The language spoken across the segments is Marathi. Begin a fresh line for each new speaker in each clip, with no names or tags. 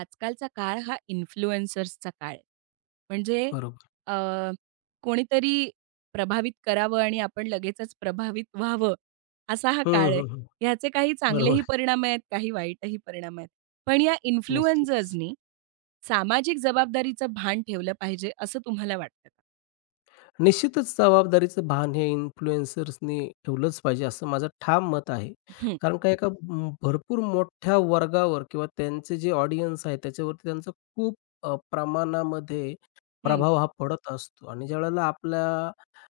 आजकालचा काळ हा इन्फ्लुएन्सर्सचा काळ आहे. म्हणजे
बरोबर.
अ, कोणीतरी प्रभावित करावं आणि आपण लगेचच प्रभावित व्हावं, असा हा
हं,
काळ आहे.
हं, हं.
ह्याचे काही
बरोबर
चांगलेही
आहे.
परिणाम आहेत, काही वाईटही परिणाम आहेत. पण या
निश्चितच.
इन्फ्लुएन्सर्सनी सामाजिक जबाबदारीचं भान ठेवलं पाहिजे असं तुम्हाला वाटतं का?
निश्चितच जबाबदारीचं भान हे इन्फ्लुएन्सर्सनी ठेवलंच पाहिजे, असं माझं ठाम मत आहे.
हं,
कारण का एका म भरपूर मोठ्या वर्गावर किंवा त्यांचे जे ऑडियन्स आहे, त्याच्यावरती त्यांचा खूप प्रमाणामध्ये
हं,
प्रभाव हा पडत असतो आणि ज्यावेळेला आपल्या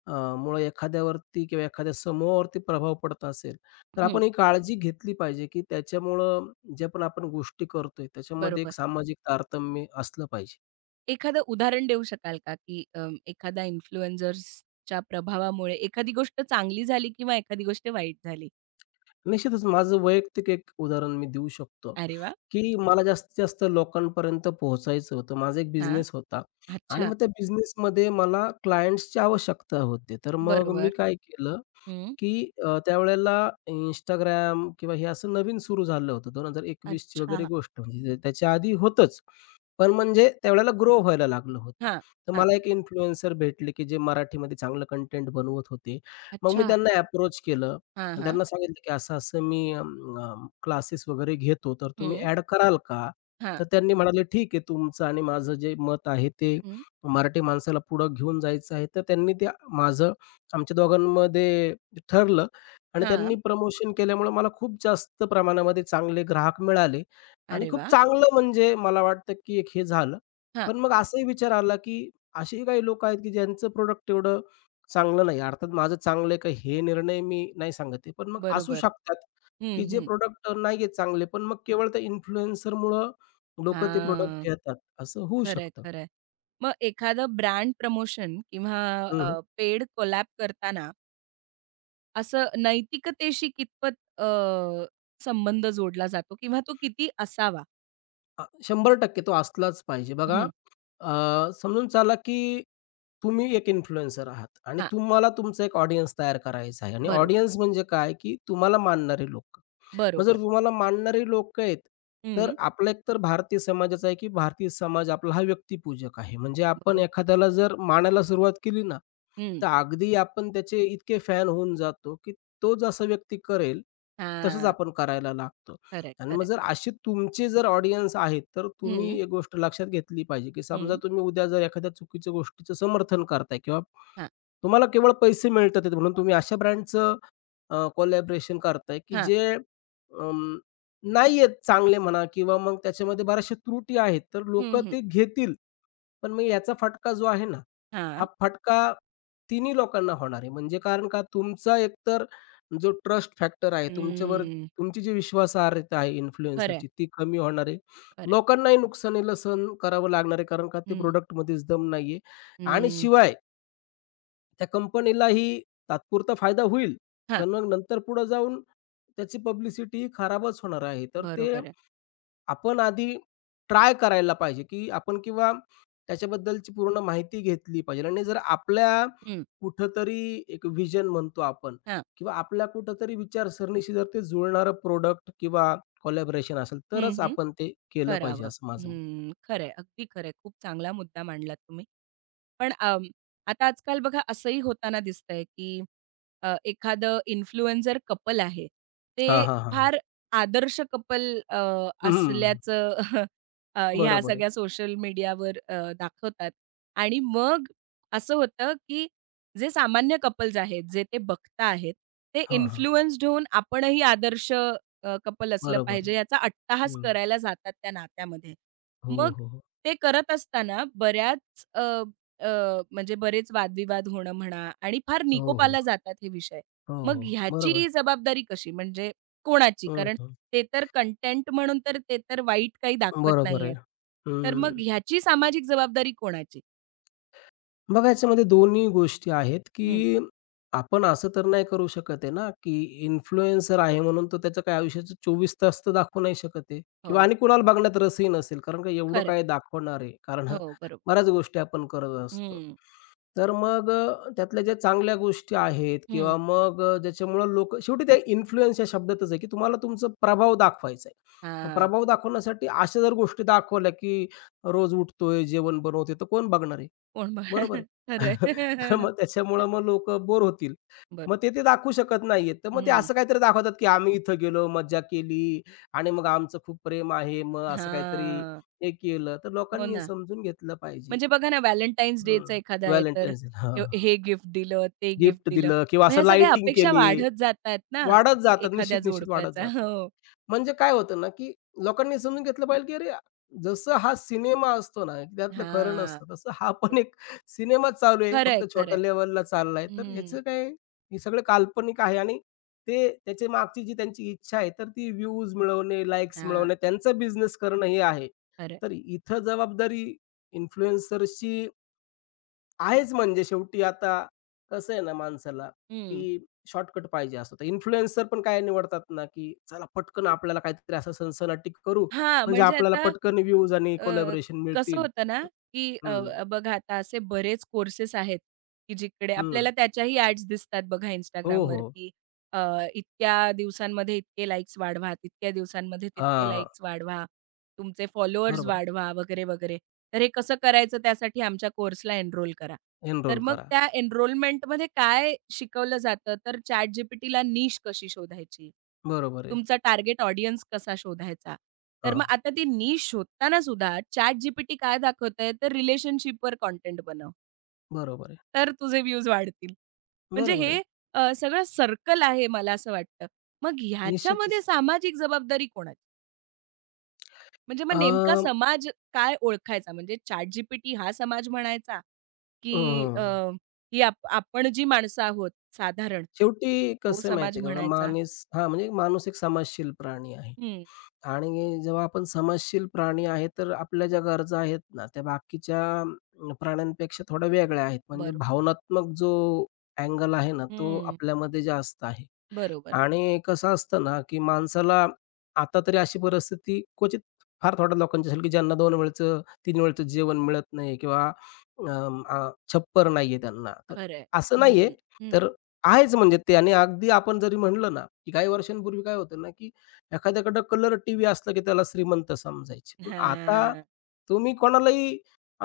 मुळे एखाद्यावरती किंवा एखाद्या समूहावरती प्रभाव पडत असेल, तर
हं.
आपण ही काळजी घेतली पाहिजे, की त्याच्यामुळं ज्या पण आपण गोष्टी करतोय, त्याच्यामध्ये एक
बरोबर.
सामाजिक तारतम्य असलं पाहिजे.
एखादं उदाहरण देऊ शकाल का, की एखादा इन्फ्लुएन्सर्सच्या प्रभावामुळे एखादी गोष्ट चांगली झाली किंवा एखादी गोष्ट वाईट झाली?
निश्चितच माझं वैयक्तिक एक उदाहरण मी देऊ शकतो,
अरे वाह!
की मला जास्तीत जास्त लोकांपर्यंत पोहोचायचं होतं. माझा एक
हां.
बिझनेस होता आणि
अच्छा.
मग त्या बिझनेसमध्ये मला क्लायंट्सची आवश्यकता होती. तर मग मी
बरोबर.
काय केलं
हं.
की त्यावेळेला Instagram किंवा हे असं नवीन सुरू झालं होतं. 2021 ची वगैरे
अच्छा.
गोष्ट म्हणजे त्याच्या आधी होतंच. पण म्हणजे त्यावेळेला ग्रो व्हायला लागलं होतं.
हां,
तर
हां.
मला एक इन्फ्लुएन्सर भेटले, की जे मराठीमध्ये चांगलं कंटेंट बनवत होते. मग मी
अच्छा.
त्यांना अप्रोच केलं
हां,
आणि
हां.
त्यांना सांगितलं, की असं-असं मी क्लासेस वगैरे घेतो, तर तुम्ही
हं.
ॲड कराल का?
हां.
तर त्यांनी म्हणाले, "ठीक आहे, तुमचं आणि माझं जे मत आहे ते
हं.
मराठी माणसाला पुढं घेऊन जायचं आहे." तर त्यांनी ते माझं आमच्या दोघांमध्ये ठरलं आणि
हां.
त्यांनी प्रमोशन केल्यामुळे मला खूप जास्त प्रमाणामध्ये चांगले ग्राहक मिळाले आणि
अरे
खूप
वाह!
चांगलं म्हणजे मला वाटतं, की एक हे झालं.
हां.
पण मग असाही विचार आला, की असेही काही लोक आहेत, की ज्यांचं प्रोड़क्ट एवढं चांगलं नाही. अर्थात माझं चांगलं आहे का हे निर्णय मी नाही सांगत आहे. पण मग असू
बरोबर.
शकतात,
हं,
की जे
हं.
प्रॉडक्ट नाही आहेत चांगले, पण मग केवळ त्या इन्फ्लुएन्सरमुळं लोकं ते
हां.
प्रॉडक्ट घेतात, असं होऊ
खरंय,
शकतं.
खरंय. मग एखादं ब्रँड प्रमोशन किंवा
हं, हं.
पेड कोलॅब करताना असं नैतिकतेशी कितपत संबंध जोडला जातो किंवा तो किती असावा?
100% तो असलाच पाहिजे. बघा,
हं.
समजून चाला, की तुम्ही एक इन्फ्लुएन्सर आहात आणि
हां.
तुम्हाला तुमचा एक ऑडियन्स तयार करायचा आहे आणि
बरोबर,
ऑडियन्स म्हणजे काय, की तुम्हाला मानणारी लोकं. मग जर
बरोबर.
तुम्हाला मानणारी लोकं आहेत, तर
हं.
आपला एक तर भारतीय समाजाचा आहे, की भारतीय समाज आपला हा व्यक्तिपूजक आहे. म्हणजे आपण
बरोबर.
एखाद्याला जर मानायला सुरुवात केली ना,
हं.
तर अगदी आपण त्याचे इतके फॅन होऊन जातो, की तो जसं व्यक्ती करेल, तसंच
हां.
आपण करायला लागतो.
खरंय,
आणि मग
खरंय.
जर असे तुमचे जर ऑडियन्स आहेत, तर
हं,
तुम्ही एक गोष्ट लक्षात घेतली पाहिजे, की समजा
हं.
तुम्ही उद्या जर एखाद्या चुकीच्या गोष्टीचं समर्थन करताय किंवा
हां.
तुम्हाला केवळ पैसे मिळतात म्हणून तुम्ही अशा ब्रँडचं कोलॅबरेशन करताय, की
हां.
जे अं, नाही आहेत चांगले म्हणा किंवा मग त्याच्यामध्ये बऱ्याचशा त्रुटी आहेत. तर
हं,
लोकं
हं.
ते घेतील. पण मग याचा फटका जो आहे ना,
हां.
हा फटका तिन्ही लोकांना होणार आहे. म्हणजे कारण का तुमचा एकतर जो ट्रस्ट फॅक्टर आहे, तुमच्यावर
हम्म.
तुमची जी विश्वासार्हता आहे
खरं आहे,
इन्फ्लुएन्सरची ती कमी होणार आहे.
खरं आहे.
लोकांनाही नुकसानीला सहन करावं लागणार आहे, कारण का ते
हं,
प्रॉडक्टमध्येच दम नाहीये आणि
हं.
शिवाय त्या कंपनीलाही तात्पुरता फायदा होईल,
हां,
पण मग नंतर पुढे जाऊन त्याची पब्लिसिटी खराबच होणार आहे. तर ते
बरोबर आहे.
आपण आधी ट्राय करायला पाहिजे, की आपण किंवा त्याच्याबद्दलची पूर्ण माहिती घेतली पाहिजे आणि जर आपल्या
हं,
कुठेतरी एक व्हिजन म्हणतो आपण
हां.
किंवा आपल्या कुठेतरी विचारसरणीशी जर ते जुळणारं प्रॉडक्ट किंवा कोलॅबोरेशन असेल,
हं,
तरच
हं.
आपण ते केलं पाहिजे
करावं.
असं माझं मत.
हं, खरं अगदी खरं खूप चांगला मुद्दा मांडलात तुम्ही. पण आता आजकाल बघा असंही होताना दिसतंय, की एखादं इन्फ्लुएन्सर कपल आहे.
हां,
ते
हां, हां, हां.
फार आदर्श कपल अ,
हं,
असल्याचं ह्या
बरोबर आहे.
सगळ्या सोशल मीडियावर दाखवतात आणि मग असं होतं, की जे सामान्य कपल्स आहेत, जे ते बघता आहेत, ते
हां, हां.
इन्फ्लुएन्स्ड होऊन आपणही आदर्श कपल असलं
बरोबर आहे.
पाहिजे याचा अट्टाहास
हं.
करायला जातात त्या नात्यामध्ये.
हो,
मग
हो, हो.
ते करत असताना बऱ्याच म्हणजे बरेच वादविवाद होणं म्हणा आणि फार
हो, हो.
निकोपाला जातात हे विषय.
हो,
मग
हो. बरोबर.
ह्याची जबाबदारी कशी म्हणजे कोणाची?
हं,
कारण
हं.
ते कंटेंट म्हणून तर ते वाईट काही दाखवत
बरोबर आहे.
नाहीयेत. तर मग
हं.
ह्याची सामाजिक जबाबदारी कोणाची?
मग याच्यामध्ये दोन्ही गोष्टी आहेत,
हं.
की आपण असं तर नाही करू शकत आहे ना, की इन्फ्लुएन्सर आहे म्हणून तो त्याचं काय आयुष्याचं 24 तास तर दाखवू नाही शकत आहे
हो.
किंवा आणि कुणाला बघण्यात रसही नसेल. कारण का एवढं
खरंय.
काय दाखवणार आहे. कारण
हो, बरोबर.
बऱ्याच गोष्टी आपण करत असतो.
हं,
तर मग त्यातल्या ज्या चांगल्या गोष्टी आहेत
हं.
किंवा मग ज्याच्यामुळं लोक, शेवटी ते इन्फ्लुअन्स या शब्दातच आहे, की तुम्हाला तुमचा प्रभाव दाखवायचा आहे.
हां.
प्रभाव दाखवण्यासाठी अशा जर गोष्टी दाखवल्या, की रोज उठतोय, जेवण बनवतोय, तर कोण बघणार आहे?
कोण बघ
बरोबर आहे.
खरंय.
तर मग त्याच्यामुळं मग लोकं बोर होतील. मग
बरोबर.
ते दाखवू शकत नाहीयेत. तर मग ते
हं.
असं काहीतरी दाखवतात, की आम्ही इथं गेलो, मज्जा केली आणि मग आमचं खूप प्रेम आहे. मग असं काहीतरी
हां.
हे केलं. तर
हो
लोकांनी हे
ना.
समजून घेतलं पाहिजे.
म्हणजे बघा ना, व्हॅलेंटाईन्स डेचा एखादा आहे, तर
व्हॅलेंटाईन्स डे.
हे हे गिफ्ट दिलं, ते गिफ्ट
गिफ्ट
दिलं.
दिलं किंवा
मग
असं
ह्या सगळ्या
लाइटिंग
अपेक्षा
केली.
वाढत जातात ना
वाढत जातात,
एखाद्या
निश्चित, निश्चित वाढत
जोडप्याचा.
जातात.
हो.
म्हणजे काय होतं ना, की लोकांनी समजून घेतलं पाहिजे, की अरे, जसं हा सिनेमा असतो ना, त्यातलं खरं
हां.
नसतं, तसं हा पण
बरोबर.
एक सिनेमाच चालू आहे.
खरंय,
फक्त छोट्या
खरंय.
लेव्हलला चाललाय. तर
हं.
ह्याचं काय, हे सगळं काल्पनिक आहे आणि ते त्याच्या मागची जी त्यांची इच्छा आहे, तर ती व्ह्यूज मिळवणे, लाइक्स
हां,
मिळवणे, त्यांचा बिझनेस करणं हे आहे.
खरंय.
तर इथं जबाबदारी इन्फ्लुएन्सर्सची आहेच म्हणजे शेवटी आता कसं आहे ना माणसाला,
हं.
की शॉर्टकट पाहिजे असतो. तर इन्फ्लुएन्सर पण काय निवडतात ना, की चला पटकन आपल्याला काहीतरी असं सनसनाटी करू,
हां,
म्हणजे
म्हणजे
आपल्याला
आता
पटकन व्ह्यूज आणि
अ,
कोलॅबोरेशन
कसं
मिळतील.
होतं ना, की अ,
हं,
अ, बघा आता असे बरेच कोर्सेस आहेत, की जिकडे आपल्याला
हं.
त्याच्याही ॲड्स दिसतात बघा
हो,
Instagramवर,
हो.
की अ, इतक्या दिवसांमध्ये इतके लाइक्स वाढवा, तितक्या दिवसांमध्ये तितके
हां,
लाइक्स वाढवा, तुमचे फॉलोअर्स
बरोबर आहे.
वाढवा वगैरे, वगैरे. तर हे कसं करायचं त्यासाठी आमच्या कोर्सला एनरोल करा. तर
एनरोल
मग
करा.
त्या एनरोलमेंटमध्ये काय शिकवलं जातं तर ChatGPTला नीश कशी शोधायची?
बरोबर आहे.
तुमचा टार्गेट ऑडियन्स कसा शोधायचा? तर
हां,
मग आता ती नीश शोधताना सुद्धा ChatGPT काय दाखवतंय तर रिलेशनशिपवर कंटेंट बनव.
बरोबर आहे.
तर तुझे व्ह्यूज वाढतील. म्हणजे
बरोबर आहे.
हे सगळं सर्कल आहे मला असं वाटतं. मग ह्याच्यामध्ये
निश्चितच.
सामाजिक जबाबदारी कोणाची? म्हणजे मग
अ,
नेमका समाज काय ओळखायचा? म्हणजे ChatGPT हा समाज म्हणायचा? की
हं.
ही आपण जी माणसं आहोत साधारण,
शेवटी
तो
कसं आहे
समाज
माहिती का बघा,
म्हणायचा.
माणूस हां, म्हणजे माणूस एक समाजशील प्राणी आहे.
हं,
आणि जेव्हा आपण समाजशील प्राणी आहे, तर आपल्या ज्या गरजा आहेत ना, त्या बाकीच्या प्राण्यांपेक्षा थोड्या वेगळ्या आहेत. म्हणजे
बरो
भावनात्मक जो अँगल आहे ना, तो
हं,
आपल्यामध्ये जास्त आहे.
बरोबर.
आणि कसं असतं ना, की माणसाला आता तरी अशी परिस्थिती क्वचित फार थोड्या लोकांची असेल, की ज्यांना दोन वेळचं, तीन वेळचं जेवण मिळत नाही किंवा छप्पर नाहीये त्यांना. तर
खरंय.
असं नाहीये,
हं, हं.
तर आहेच म्हणजे ते आणि अगदी आपण जरी म्हणलं ना, की काही वर्षांपूर्वी काय होतं ना, की एखाद्याकडं कलर टीव्ही असला, की त्याला श्रीमंत समजायचे. पण आता
हां.
तुम्ही कोणालाही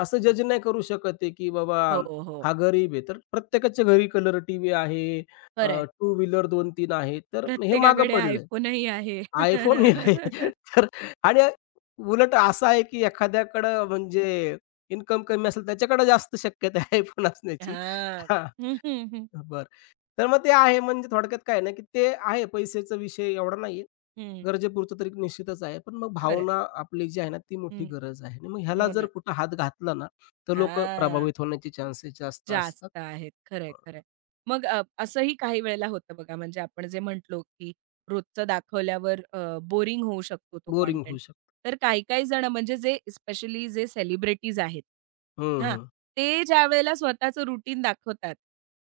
असं जज नाही करू शकत आहे, की बाबा
हो, हो.
हा गरीब आहे. तर प्रत्येकाच्या घरी कलर टीव्ही आहे.
खरंय.
टू व्हीलर दोन तीन आहे. तर हे मागं
प्रत्येकाकडे
पडलंय.
iPhoneही आहे.
iPhone हे आहे. तर आणि उलट असं आहे, की एखाद्याकडं म्हणजे इन्कम कमी असेल त्याच्याकडे जास्त शक्यता आहे iPhone असण्याची.
हां.
हां,
हं, हं, हं.
बरं. तर मग ते आहे म्हणजे थोडक्यात काय आहे ना, की ते आहे पैशाचा विषय एवढा नाहीये.
हं.
गरजेपुरतं तरी निश्चितच आहे. पण मग
खरंय.
भावना आपली जी आहे ना, ती मोठी
हं.
गरज आहे आणि मग ह्याला
हो
जर
ना.
कुठं हात घातला ना, तर लोकं
हां.
प्रभावित होण्याचे चान्सेस जास्त असतात.
जास्त आहेत. खरंय, खरंय. मग असंही काही वेळेला होतं बघा, म्हणजे आपण जे म्हटलो, की रोजचं दाखवल्यावर बोरिंग होऊ शकतो तो
बोरिंग
कॉटेंट.
होऊ शकतं.
तर काही-काही जण म्हणजे जे स्पेशली जे सेलिब्रिटीज आहेत,
हं,
हां,
हं.
ते ज्यावेळेला स्वतःचं रुटीन दाखवतात,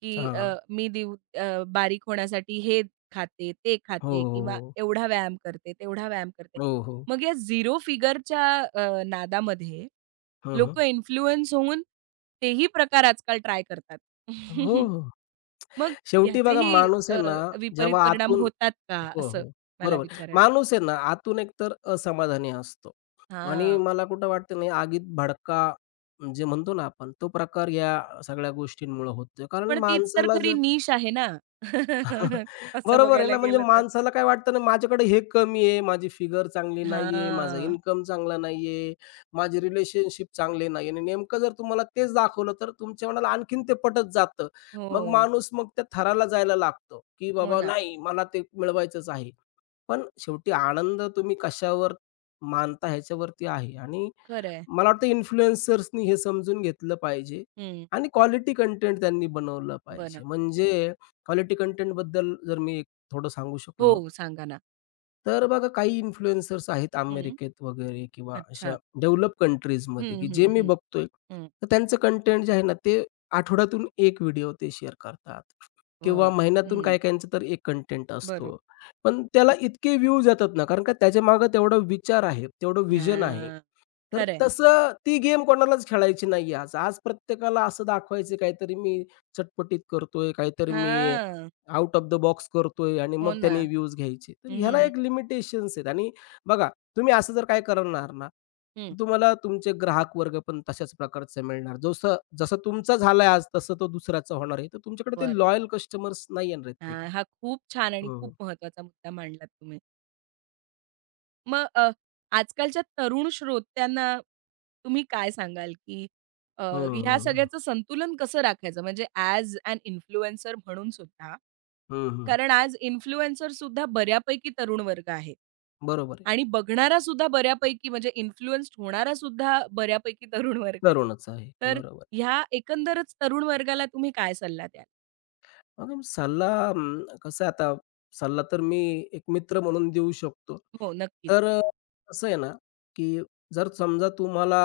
की अ,
हां.
मी दिव अ, बारीक होण्यासाठी हे खाते, ते खाते किंवा
हो,
एवढा व्यायाम करते, तेवढा व्यायाम करते.
हो, हो.
मग या झिरो फिगरच्या नादामध्ये
हो, हो. हं,
लोकं इन्फ्लुअन्स होऊन तेही प्रकार आजकाल ट्राय करतात.
हो, हो.
मग
शेवटी बघा
ह्याचेही
माणूस
अ,
आहे ना,
विपरीत
जेव्हा
परिणाम
आतून
होतात का?
हो,
असं
हो.
मला
बरोबर.
विचारायचं आहे.
माणूस आहे ना, आतून एकतर असमाधानी असतो आणि मला कुठं वाटतं नाही आगीत भडका जे म्हणतो ना आपण, तो प्रकार या सगळ्या गोष्टींमुळं होतोय. कारण
पण तीच तर
माणसाला
खरी
जर
निश आहे ना. असं
बरोबर आहे
बघायला
ना, म्हणजे
गेलं तर.
माणसाला काय वाटतं ना, माझ्याकडे हे कमी आहे, माझी फिगर चांगली नाहीये, माझा
हां.
इन्कम चांगला नाहीये, माझे रिलेशनशिप चांगले नाहीये आणि नेमकं जर तुम्हाला तेच दाखवलं, तर तुमच्या मनाला आणखीन ते पटत जातं. मग
हो.
माणूस मग त्या थराला जायला लागतो, की
हो
बाबा
ना.
नाही मला ते मिळवायचंच आहे. पण शेवटी आनंद तुम्ही कशावर मानता ह्याच्यावरती आहे आणि
खरं आहे.
मला वाटतं इन्फ्लुएन्सर्सनी हे समजून घेतलं पाहिजे आणि क्वालिटी कंटेंट त्यांनी बनवलं
बरं.
पाहिजे. म्हणजे क्वालिटी कंटेंट कंटेंटबद्दल जर मी एक थोडं सांगू शकलो,
हो, सांगा ना.
तर बघा काही इन्फ्लुएन्सर्स आहेत
हं.
अमेरिकेत वगैरे किंवा अशा
अच्छा.
डेव्हलप कंट्रीजमध्ये,
हं,
की जे
हं,
मी
हं.
बघतोय,
हं.
तर त्यांचं कंटेंट जे आहे ना, ते आठवड्यातून 1 व्हिडिओ ते शेअर करतात किंवा
बरं.
महिन्यातून
हं.
काही-काहींचा तर एक कंटेंट असतो.
बरोबर.
पण त्याला इतके व्ह्यूज येतात ना, कारण का त्याच्यामागे तेवढा विचार आहे, तेवढं व्हिजन आहे.
हां.
तर
खरं आहे.
तसं ती गेम कोणालाच खेळायची नाहीये आज. आज प्रत्येकाला असं दाखवायचं काहीतरी मी चटपटीत करतोय, काहीतरी मी आउट ऑफ द बॉक्स करतोय आणि
हो
मग
ना.
त्याने व्ह्यूज घ्यायचे. तर ह्याला
हं.
एक लिमिटेशन्स आहेत आणि बघा तुम्ही असं जर काय करणार ना,
हं,
तर तुम्हाला तुमचे ग्राहक वर्ग पण तशाच प्रकारचा मिळणार. जसं जसा तुमचा झालाय आज, तसं तो दुसऱ्याचा होणार आहे. तर तुमच्याकडे ते
बरोबर.
लॉयल कस्टमर्स नाही येणार आहेत कधी.
हां, हा खूप छान आणि
हं, हं.
खूप महत्त्वाचा मुद्दा मांडलात तुम्ही. मग आजकालच्या तरुण श्रोत्यांना तुम्ही काय सांगाल, की अ,
हं,
ह्या
हं.
सगळ्याचं संतुलन कसं राखायचं? म्हणजे ॲज ॲन इन्फ्लुएन्सर म्हणून सुद्धा,
हं,
कारण आज इन्फ्लुएन्सर सुद्धा बऱ्यापैकी तरुण वर्ग आहे.
बरोबर आहे.
आणि बघणारा सुद्धा बऱ्यापैकी म्हणजे इन्फ्लुएन्स्ड होणारा सुद्धा बऱ्यापैकी तरुण वर्ग आहे.
तरुणच आहे.
तर
बरोबर. आहे.
ह्या एकंदरच तरुण वर्गाला तुम्ही काय सल्ला द्याल?
मग सल्ला कसं आहे आता सल्ला तर मी एक मित्र म्हणून देऊ शकतो.
हो, नक्कीच.
तर कसं आहे ना, की जर समजा तुम्हाला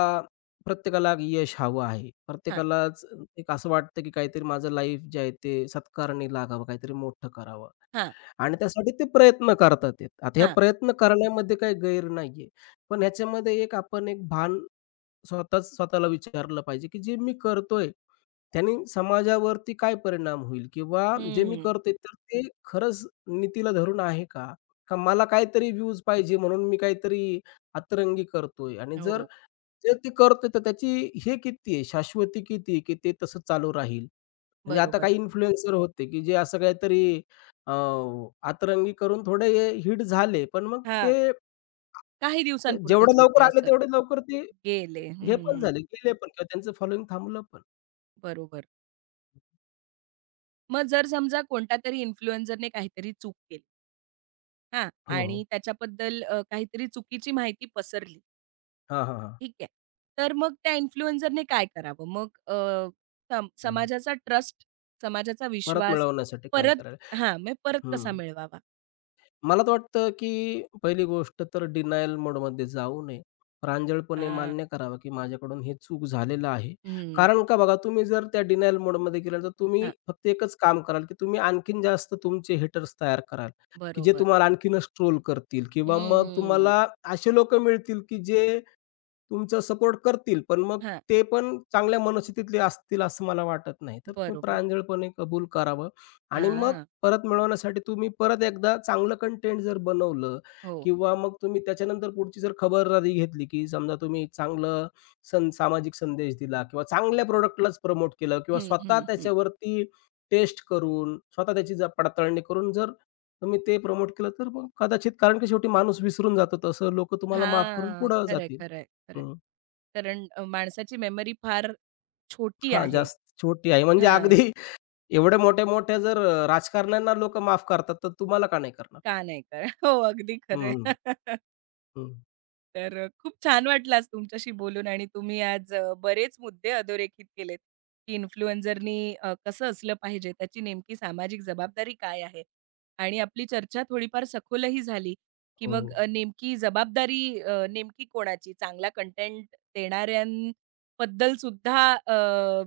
प्रत्येकाला यश हवं आहे.
हां,
प्रत्येकालाच एक असं वाटतं, की काहीतरी माझं लाईफ जे आहे ते सत्कारणी लागावं, काहीतरी मोठं करावं.
हां,
आणि त्यासाठी ते प्रयत्न करतात आहेत. आता हे
हां.
प्रयत्न करण्यामध्ये काही गैर नाहीये. पण ह्याच्यामध्ये एक आपण एक भान स्वतःच स्वतःला विचारलं पाहिजे, की जे मी करतोय, त्याने समाजावरती काय परिणाम होईल? किंवा जे मी
हम्म.
करतोय तर ते खरंच नीतीला धरून आहे का? का मला काहीतरी व्ह्यूज पाहिजे म्हणून मी काहीतरी अतरंगी करतोय आणि जर
हो,
जे ते करतोय तर त्याची हे किती आहे, शाश्वती किती आहे, की ते तसं चालू राहील? म्हणजे आता
बरोबर.
काही इन्फ्लुएन्सर होते, की जे असं काहीतरी अ, अतरंगी करून थोडे हिट झाले, पण मग
हां.
ते
काही
तर जेवढे
दिवसांपुरतेच होते
लवकर आले,
असं.
तेवढे लवकर ते
गेले.
हे पण
हम्म.
झाले, गेले पण किंवा त्यांचं फॉलोइंग थांबलं पण.
बरोबर. मग जर समजा कोणत्यातरी इन्फ्लुएन्सरने काहीतरी चूक केली, हां.
हो, हो.
आणि त्याच्याबद्दल काहीतरी चुकीची माहिती पसरली,
हां, हां, हां.
ठीक आहे. तर मग त्या इन्फ्लुएन्सरने काय करावं? मग अ, सम
हं.
समाजाचा ट्रस्ट, समाजाचा
परत
विश्वास
मिळवण्यासाठी काय
परत
करायला?
हां, मग परत कसा
हं.
मिळवावा?
मला तर वाटतं, की पहिली गोष्ट तर डिनायल मोडमध्ये जाऊ नये. प्रांजळपणे
हां.
मान्य करावं, की माझ्याकडून हे चूक झालेलं आहे.
हम्म.
कारण का बघा, तुम्ही जर त्या डिनायल मोडमध्ये गेल्यानंतर तुम्ही
हां,
फक्त एकच काम कराल, की तुम्ही आणखीन जास्त तुमचे हेटर्स तयार कराल, की जे
बरोबर.
तुम्हाला आणखीनच ट्रोल करतील किंवा मग
हम्म.
तुम्हाला असे लोकं मिळतील, की जे तुमचा सपोर्ट करतील, पण मग
हां,
ते पण चांगल्या मनस्थितीतले असतील असं मला वाटत नाही. तर तुम्ही
बरोबर.
प्रांजळपणे कबूल करावं आणि मग
हां,
परत मिळवण्यासाठी तुम्ही परत एकदा चांगलं कंटेंट जर बनवलं
हो.
किंवा मग तुम्ही त्याच्यानंतर पुढची जर खबरदारी घेतली, की समजा तुम्ही चांगलं सं सामाजिक संदेश दिला किंवा चांगल्या प्रॉडक्टलाच प्रमोट केलं किंवा
हं,
स्वतः
हं, हं.
त्याच्यावरती टेस्ट करून, स्वतः त्याची ज पडताळणी करून जर तुम्ही ते प्रमोट केलं, तर मग कदाचित कारण की शेवटी माणूस विसरून जातो तसं लोकं तुम्हाला माफ करून
हां.
पुढं
खरंय,
जातील.
खरंय, खरंय.
हं.
कारण माणसाची मेमरी फार छोटी
हां,
आहे.
जास्त छोटी आहे म्हणजे
हां.
अगदी एवढ्या मोठ्या-मोठ्या जर राजकारण्यांना लोकं माफ करतात, तर तुम्हाला का नाही करणार?
का नाही कळ हो, अगदी खरंय.
हं, हं.
तर खूप छान वाटलं आज तुमच्याशी बोलून आणि तुम्ही आज बरेच मुद्दे अधोरेखित केलेत, की इन्फ्लुएन्झरनी कसं असलं पाहिजे, त्याची नेमकी सामाजिक जबाबदारी काय आहे? आणि आपली चर्चा थोडीफार सखोलही झाली, की मग
हो,
अ, नेमकी जबाबदारी अ, नेमकी कोणाची? चांगला कंटेंट देणाऱ्यांबद्दल सुद्धा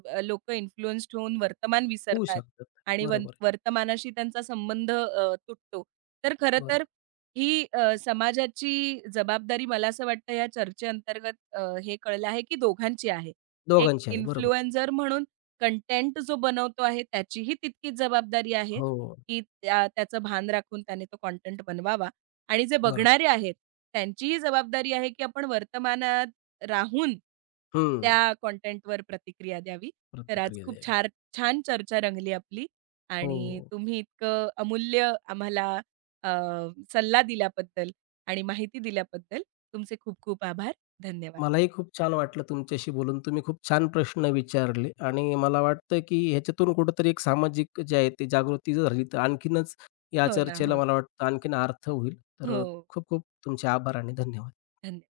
इन्फ्लुएन्स्ड होऊन वर्तमान
होऊ
विसरतात
शकतात.
आणि वन
बरोबर आहे,
वर्तमानाशी त्यांचा संबंध तुटतो. तर खरं
बरोबर.
तर ही समाजाची जबाबदारी मला असं वाटतं या चर्चेअंतर्गत हे कळलं आहे, की दोघांची आहे. एक
दोघांची आहे, बरोबर आहे.
इन्फ्लुएन्सर म्हणून कंटेंट जो बनवतो आहे, त्याचीही तितकीच जबाबदारी आहे,
हो,
की त्याचं भान राखून त्याने तो कंटेंट बनवावा आणि जे
बरोबर.
बघणारे आहेत, त्यांचीही जबाबदारी आहे, की आपण वर्तमानात राहून
हं.
त्या कंटेंटवर प्रतिक्रिया द्यावी. तर आज
प्रतिक्रिया
खूप
द्यावी.
छान चर्चा रंगली आपली आणि
हो.
तुम्ही इतकं अमूल्य आम्हाला अ, सल्ला दिल्याबद्दल आणि माहिती दिल्याबद्दल तुमचे खूप खूप आभार. धन्यवाद.
मलाही खूप छान वाटलं तुमच्याशी बोलून. तुम्ही खूप छान प्रश्न विचारले आणि मला वाटतं, की ह्याच्यातून कुठेतरी एक सामाजिक जे आहे ते जागृती जर झाली, तर आणखीनच या
हो ना,
चर्चेला
हो.
मला वाटतं आणखीन अर्थ होईल. तर
हो.
खूप खूप तुमचे आभार आणि धन्यवाद.
धन्यवाद.